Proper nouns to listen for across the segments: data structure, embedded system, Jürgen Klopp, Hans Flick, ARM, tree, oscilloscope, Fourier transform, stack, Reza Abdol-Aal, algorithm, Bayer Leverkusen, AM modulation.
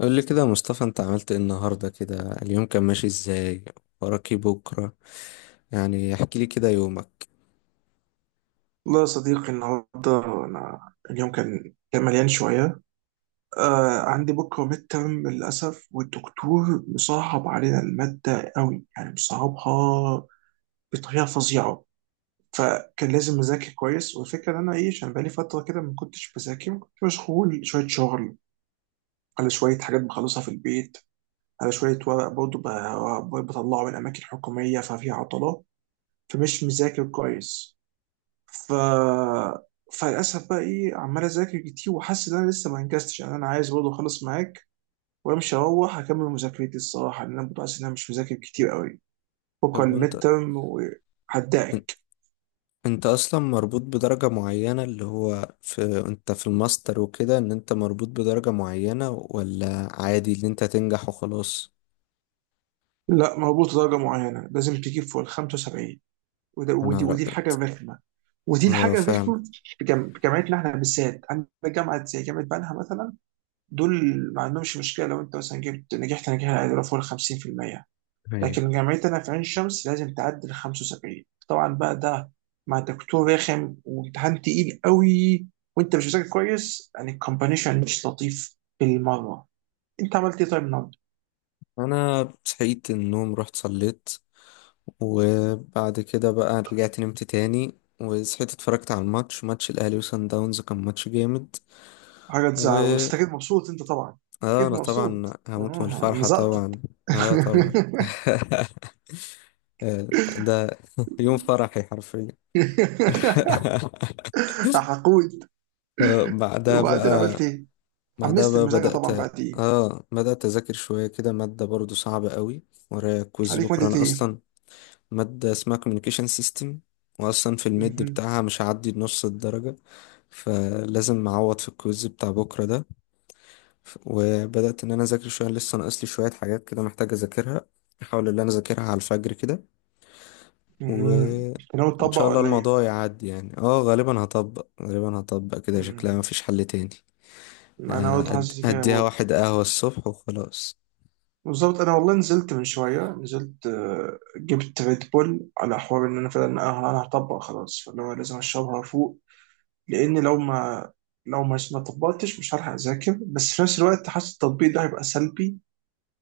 قول لي كده يا مصطفى، انت عملت ايه النهارده كده؟ اليوم كان ماشي ازاي؟ وراك ايه بكره؟ يعني احكي لي كده يومك. والله يا صديقي النهارده انا اليوم كان مليان شويه. عندي بكره ميد ترم للاسف، والدكتور مصعب علينا الماده قوي، يعني مصعبها بطريقه فظيعه. فكان لازم اذاكر كويس، والفكره ان انا عشان بقالي فتره كده ما كنتش بذاكر، كنت مشغول شويه شغل على شويه حاجات بخلصها في البيت، على شويه ورق برضه بطلعه من اماكن حكوميه، ففي عطله فمش مذاكر كويس. ف فللاسف بقى عمال اذاكر كتير وحاسس ان انا لسه ما انجزتش. يعني انا عايز برضه اخلص معاك وامشي اروح اكمل مذاكرتي الصراحه، لان انا برضه حاسس ان انا مش مذاكر كتير قوي. بكره طب وانت، الميد ترم ان- وهدعك. انت اصلا مربوط بدرجة معينة اللي هو في، انت في الماستر وكده ان انت مربوط بدرجة معينة، ولا عادي ان انت تنجح وخلاص؟ لا، مربوط درجه معينه، لازم تجيب فوق ال 75. وده انا ودي رأ. ودي الحاجه الرخمه. ودي اه الحاجه فاهم. الرخمه في جامعتنا احنا بالذات، عندنا جامعه زي جامعه بنها مثلا، دول ما عندهمش مشكله لو انت مثلا جبت نجحت نجاح العيله فوق ال 50%. ايوه. لكن جامعتنا في عين شمس لازم تعدي ال 75. طبعا بقى ده مع دكتور رخم وامتحان تقيل قوي، وانت مش مذاكر كويس، يعني الكومبانيشن مش لطيف بالمره. انت عملت ايه طيب النهارده؟ انا صحيت النوم، رحت صليت، وبعد كده بقى رجعت نمت تاني، وصحيت اتفرجت على الماتش، ماتش الاهلي وصن داونز، كان ماتش جامد. حاجه تزعل، بس انت اكيد مبسوط انت طبعا. اه اكيد انا طبعا مبسوط، هموت من الفرحة مزقطط. طبعا. اه طبعا. آه، ده يوم فرحي حرفيا. حقود. بعدها وبعدين بقى. عملت ايه؟ بعدها حمست بقى المذاكره بدأت. طبعا بعد ايه؟ اه بدأت أذاكر شوية كده، مادة برضو صعبة قوي، ورايا كويز عليك بكرة ماده أنا ايه؟ أصلا. مادة اسمها communication system. وأصلا في الميد مهم. بتاعها مش هعدي نص الدرجة. فلازم أعوض في الكويز بتاع بكرة ده. وبدأت إن أنا أذاكر شوية، لسه ناقصلي شوية حاجات كده محتاج أذاكرها. أحاول إن أنا أذاكرها على الفجر مهم. كده. انت ناوي ان تطبق شاء الله ولا ايه؟ الموضوع يعدي، يعني غالبا هطبق غالبا هطبق كده، شكلها مم. مفيش حل تاني. انا برضه حاسس كده هديها برضه. واحد قهوة الصبح وخلاص. بالظبط، انا والله نزلت من شويه، نزلت جبت ريد بول على حوار ان انا فعلا أنا هطبق خلاص، فاللي هو لازم اشربها فوق. لان لو ما طبقتش مش هلحق اذاكر، بس في نفس الوقت حاسس التطبيق ده هيبقى سلبي.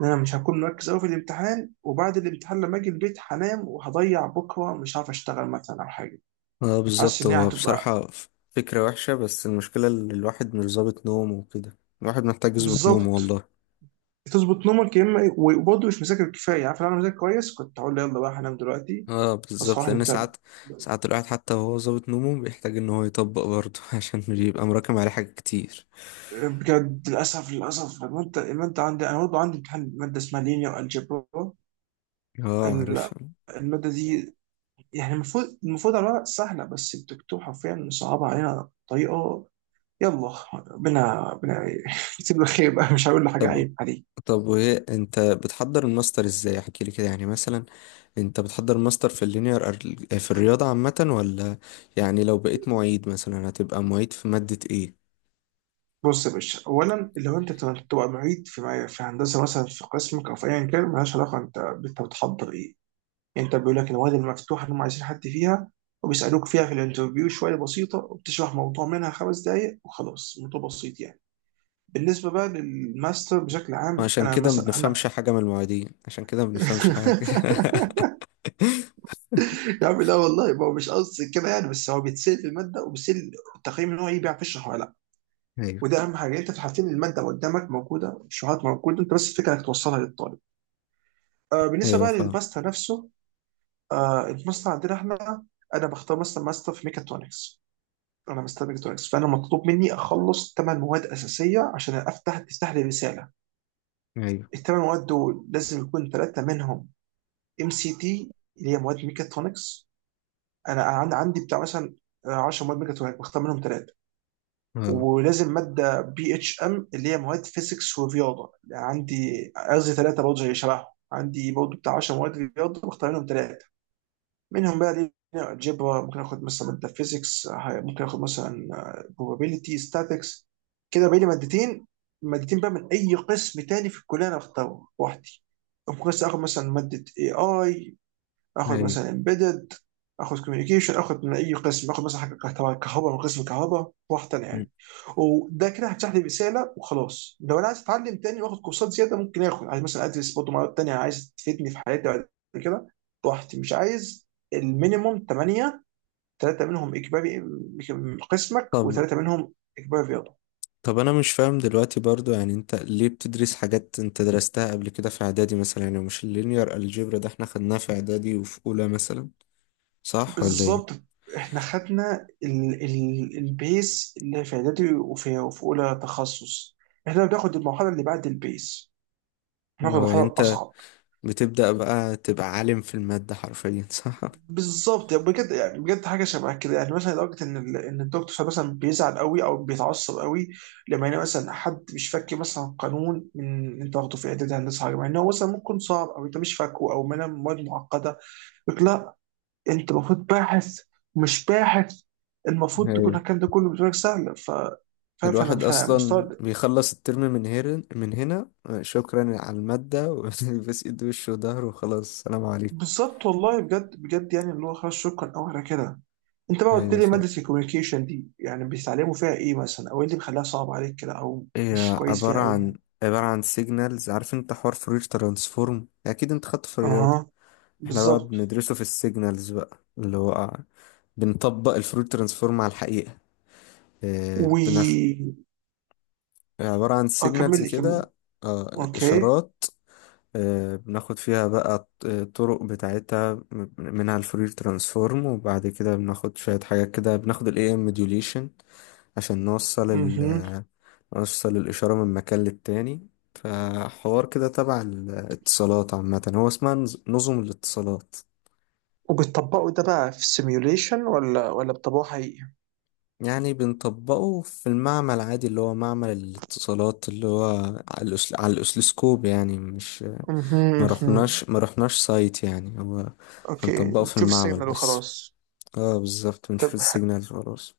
ان انا مش هكون مركز قوي في الامتحان، وبعد الامتحان لما اجي البيت هنام وهضيع بكره، مش عارف اشتغل مثلا او حاجه. اه حاسس بالظبط، ان هي هو هتبقى. بصراحة فكرة وحشة، بس المشكلة ان الواحد مش ظابط نومه وكده، الواحد محتاج يظبط نومه بالظبط. والله. تظبط نومك يا اما وبرضه مش مذاكر كفايه. عارف لو انا مذاكر كويس كنت هقول يلا بقى هنام دلوقتي، اه اصحى بالظبط، واحد لان متعب. ساعات ساعات الواحد حتى وهو ظابط نومه بيحتاج ان هو يطبق برضه عشان بيبقى مراكم عليه حاجات كتير. بجد للاسف. الماده عندي، انا برضه عندي امتحان ماده اسمها لينير الجبرا. اه عارفها. الماده دي يعني المفروض، على الورق سهله، بس الدكتور حرفيا صعبها علينا بطريقه. يلا ربنا ربنا يسيب له خير بقى، مش هقول له حاجه طب. عيب عليه. طب وايه انت بتحضر الماستر ازاي؟ احكي لي كده يعني مثلا. انت بتحضر ماستر في اللينير في الرياضة عامة ولا؟ يعني لو بقيت معيد مثلا هتبقى معيد في مادة ايه؟ بص يا باشا، اولا لو انت تبقى معيد في هندسه مثلا في قسمك او في ايا كان، مالهاش علاقه انت بتحضر ايه. انت بيقول لك النوادي المفتوحه اللي هم عايزين حد فيها، وبيسالوك فيها في الانترفيو شويه بسيطه، وبتشرح موضوع منها خمس دقائق وخلاص، موضوع بسيط يعني. بالنسبه بقى للماستر بشكل ما عام، عشان انا كده ما مثلا انا بنفهمش حاجة من المعيدين، عشان كده ما بنفهمش حاجة. يا عم لا والله، ما هو مش قصدي كده يعني، بس هو بيتسال في الماده وبيتسال التقييم ان هو ايه، بيعرف يشرح ولا لا. ايوه. وده اهم حاجه، انت في الحالتين الماده قدامك موجوده، الشروحات موجوده، انت بس الفكره انك توصلها للطالب. آه، بالنسبه ايوه بقى فاهم. للماستر نفسه، آه الماستر عندنا احنا انا بختار مثلا ماستر في ميكاترونكس. انا مستني تونكس، فانا مطلوب مني اخلص ثمان مواد اساسيه عشان تفتح لي رساله. ايوه. الثمان مواد دول لازم يكون ثلاثه منهم ام سي تي، اللي هي مواد ميكاترونكس. انا عندي بتاع مثلا 10 مواد ميكاترونكس، بختار منهم ثلاثه. اه. ولازم ماده بي اتش ام، اللي هي مواد فيزيكس ورياضه، عندي قصدي ثلاثه برضه زي شبههم. عندي برضه بتاع 10 مواد رياضه بختار منهم ثلاثه. منهم بقى دي الجبر، ممكن اخد مثلا ماده فيزيكس، ممكن اخد مثلا probability statics. كده بقى لي مادتين. مادتين بقى من اي قسم تاني في الكليه انا اختاره لوحدي. ممكن بس اخد مثلا ماده اي، اخد ايوه. مثلا امبيدد، اخد كوميونيكيشن، اخد من اي قسم، اخد مثلا حاجه كهرباء، كهرباء من قسم كهرباء واحده مم. يعني. وده كده هيفتح لي رساله وخلاص. لو انا عايز اتعلم تاني واخد كورسات زياده ممكن اخد، عايز مثلا ادرس برضه مواد تانيه عايز تفيدني في حياتي بعد كده، براحتي مش عايز. المينيموم 8، ثلاثه منهم اجباري من قسمك، طب. وثلاثه منهم اجباري رياضه. طب انا مش فاهم دلوقتي برضو، يعني انت ليه بتدرس حاجات انت درستها قبل كده في اعدادي مثلا؟ يعني مش اللينير الجبر ده احنا خدناه في اعدادي وفي اولى مثلا، صح ولا بالظبط، ايه؟ احنا خدنا ال البيس اللي في اعدادي وفي اولى تخصص. احنا بناخد المرحله اللي بعد البيس، بناخد هو المرحله انت الاصعب. بتبدأ بقى تبقى عالم في المادة حرفيا صح؟ بالظبط يعني، بجد يعني بجد حاجه شبه كده يعني، مثلا لدرجه ان ان الدكتور مثلا بيزعل قوي او بيتعصب قوي لما يلاقي مثلا حد مش فاكر مثلا قانون من انت واخده في اعدادي هندسه حاجه، مع ان هو مثلا ممكن صعب، او انت مش فاكره، او منها مواد معقده. انت المفروض باحث، ومش باحث المفروض تكون الكلام ده كله بالنسبه لك سهل. فاهم، الواحد فأنا اصلا مستغرب. بيخلص الترم من هنا من هنا، شكرا على المادة وبس ايد وشه وظهره وخلاص، سلام عليكم. بالظبط والله، بجد بجد، يعني اللي هو خلاص شكرا او على كده. انت بقى قلت ايوه لي ماده فاهم. الكوميونيكيشن دي، يعني بيتعلموا فيها ايه مثلا، او ايه اللي بيخليها صعب عليك كده، او مش هي كويس عبارة فيها قوي عن يعني. عبارة عن سيجنالز، عارف انت حوار فورير ترانسفورم اكيد انت خدته في الرياضة. اها. احنا بقى بالظبط. بندرسه في السيجنالز بقى، اللي هو بنطبق الفورير ترانسفورم على الحقيقة. و بنخ- عبارة عن اه سيجنالز كمل لي كمل. كده. اوكي. اشارات. بناخد فيها بقى الطرق بتاعتها، منها الفورير ترانسفورم، وبعد كده بناخد شوية حاجات كده، بناخد ال AM modulation عشان اها. نوصل الإشارة من مكان للتاني. فحوار كده تبع الاتصالات عامة، هو اسمها نظم الاتصالات. وبتطبقوا ده بقى في سيميوليشن ولا بتطبقوه حقيقي؟ يعني بنطبقه في المعمل عادي، اللي هو معمل الاتصالات، اللي هو على الأسلسكوب، يعني مش. اها ما اها. رحناش ما رحناش سايت، يعني هو اوكي، بنطبقه في بتشوف المعمل السيجنال بس. وخلاص. اه بالظبط بنشوف طب، السيجنالز خلاص.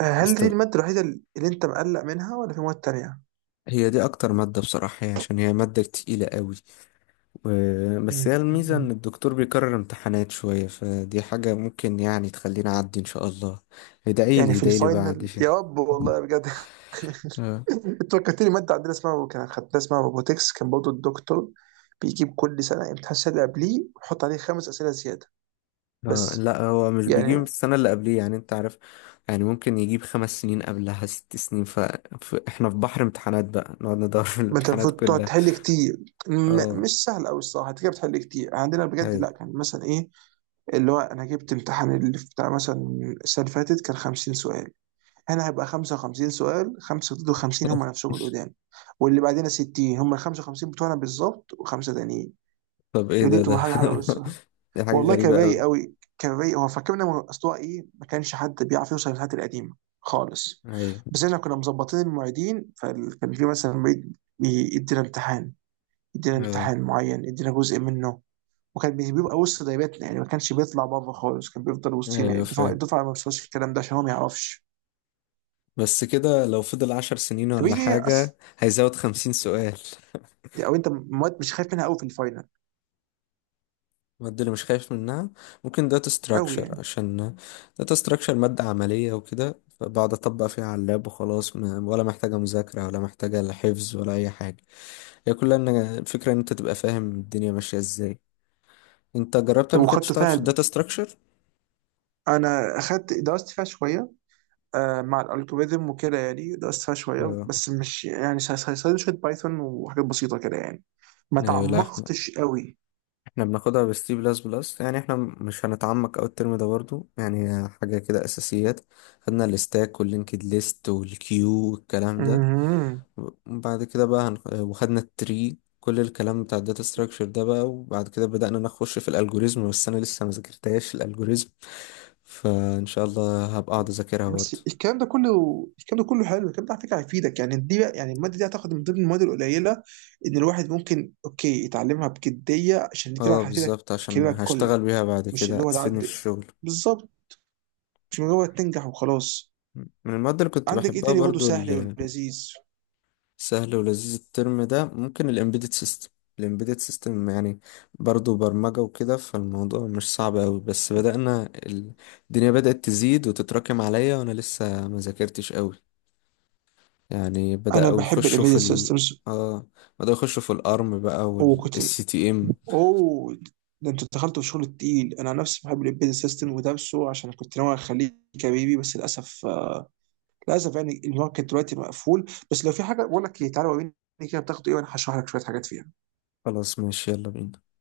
هل بست- دي المادة الوحيدة اللي أنت مقلق منها ولا في مواد تانية؟ هي دي اكتر مادة بصراحة، هي عشان هي مادة تقيلة قوي. و... بس مم. هي الميزة ان مم. الدكتور بيكرر امتحانات شوية، فدي حاجة ممكن يعني تخليني اعدي ان شاء الله. يعني ادعيلي في ادعيلي بعد الفاينل، شيء. يا رب والله بجد. آه. أنت فكرتني مادة عندنا اسمها، كان خدتها اسمها روبوتكس، كان برضه الدكتور بيجيب كل سنة امتحان السنة اللي قبليه ويحط عليه خمس أسئلة زيادة آه، بس لا، هو مش بيجيب يعني. السنة اللي قبليه، يعني انت عارف. يعني ممكن يجيب 5 سنين قبلها، 6 سنين. احنا في بحر امتحانات بقى، نقعد ندور في ما أنت الامتحانات المفروض تقعد كلها. تحل كتير. اه. مش سهل أوي الصراحة، أنت كده بتحل كتير. عندنا بجد هاي. لا، كان مثلا إيه، اللي هو أنا جبت امتحان اللي بتاع مثلا السنة اللي فاتت كان 50 سؤال، هنا هيبقى 55 سؤال، 5 ضد 50 هم نفسهم القدام. واللي بعدنا 60 هم ال 55 بتوعنا بالظبط وخمسه تانيين. طب ايه كانت دي ده تبقى حاجه حلوه الصراحه. دي حاجة والله كان غريبة رايق قوي. قوي، كان رايق، هو فاكرنا من اصلها ايه، ما كانش حد بيعرف يوصل للحاجات القديمه خالص. ايوه. بس احنا كنا مظبطين المواعيدين، فكان في مثلا معيد يدينا امتحان، يدينا اه امتحان معين، يدينا جزء منه، وكان بيبقى وسط دايرتنا يعني، ما كانش بيطلع بره خالص، كان بيفضل وسطينا ايوه الدفعه. فاهم. الدفعه ما بتوصلش الكلام ده عشان هو ما يعرفش. بس كده لو فضل 10 سنين طب ايه ولا هي حاجة هيزود 50 سؤال. او انت مواد مش خايف منها قوي في الفاينل؟ المادة اللي مش خايف منها ممكن داتا قوي ستراكشر، يعني. عشان داتا ستراكشر مادة عملية وكده، فبقعد أطبق فيها على اللاب وخلاص، ولا محتاجة مذاكرة، ولا محتاجة لا حفظ ولا أي حاجة. هي كلها إن الفكرة إن أنت تبقى فاهم الدنيا ماشية إزاي. أنت جربت طب قبل كده وخدته تشتغل في فيها، الداتا ستراكشر؟ انا درست فيها شويه مع الالجوريزم وكده، يعني درست فيها شويه اه. بس مش يعني، شويه بايثون وحاجات بسيطه كده يعني. ما أيوة. لا، تعمقتش قوي. احنا بناخدها بالسي بلس بلس، يعني احنا مش هنتعمق اوي الترم ده برضو، يعني هي حاجة كده اساسيات. خدنا الستاك واللينكد ليست والكيو والكلام ده. مهم. وبعد كده بقى وخدنا التري، كل الكلام بتاع الداتا ستراكشر ده بقى، وبعد كده بدأنا نخش في الالجوريزم، بس انا لسه ما ذاكرتهاش الالجوريزم. فان شاء الله هبقى اقعد اذاكرها بس برضو. الكلام ده كله، الكلام ده كله حلو، الكلام ده على فكره هيفيدك يعني. دي بقى، يعني الماده دي هتاخد من ضمن المواد القليله ان الواحد ممكن اوكي يتعلمها بجديه، عشان دي فعلا اه هتفيدك بالظبط، في عشان كاريرك هشتغل كله. بيها بعد مش كده اللي هو هتفيدني في تعدي، الشغل. بالظبط، مش مجرد تنجح وخلاص. من المواد اللي كنت عندك ايه بحبها تاني برضه برضو. سهل ولذيذ؟ سهل ولذيذ الترم ده ممكن الامبيدد سيستم. الامبيدد سيستم يعني برضو برمجة وكده، فالموضوع مش صعب قوي، بس بدأنا الدنيا بدأت تزيد وتتراكم عليا، وانا لسه ما ذاكرتش قوي. يعني انا بحب الامبيدد سيستمز اه بدأوا يخشوا في الارم بقى، وكوتن. والسي تي ام. اوه، ده انت دخلت في الشغل التقيل. انا عن نفسي بحب الامبيدد سيستم ودرسه، عشان كنت ناوي اخليه كبيبي، بس للاسف للاسف يعني الماركت دلوقتي مقفول. بس لو في حاجه بقول لك تعالى وريني كده بتاخد ايه، وانا هشرح لك شويه حاجات فيها. خلاص ماشي يلا بينا.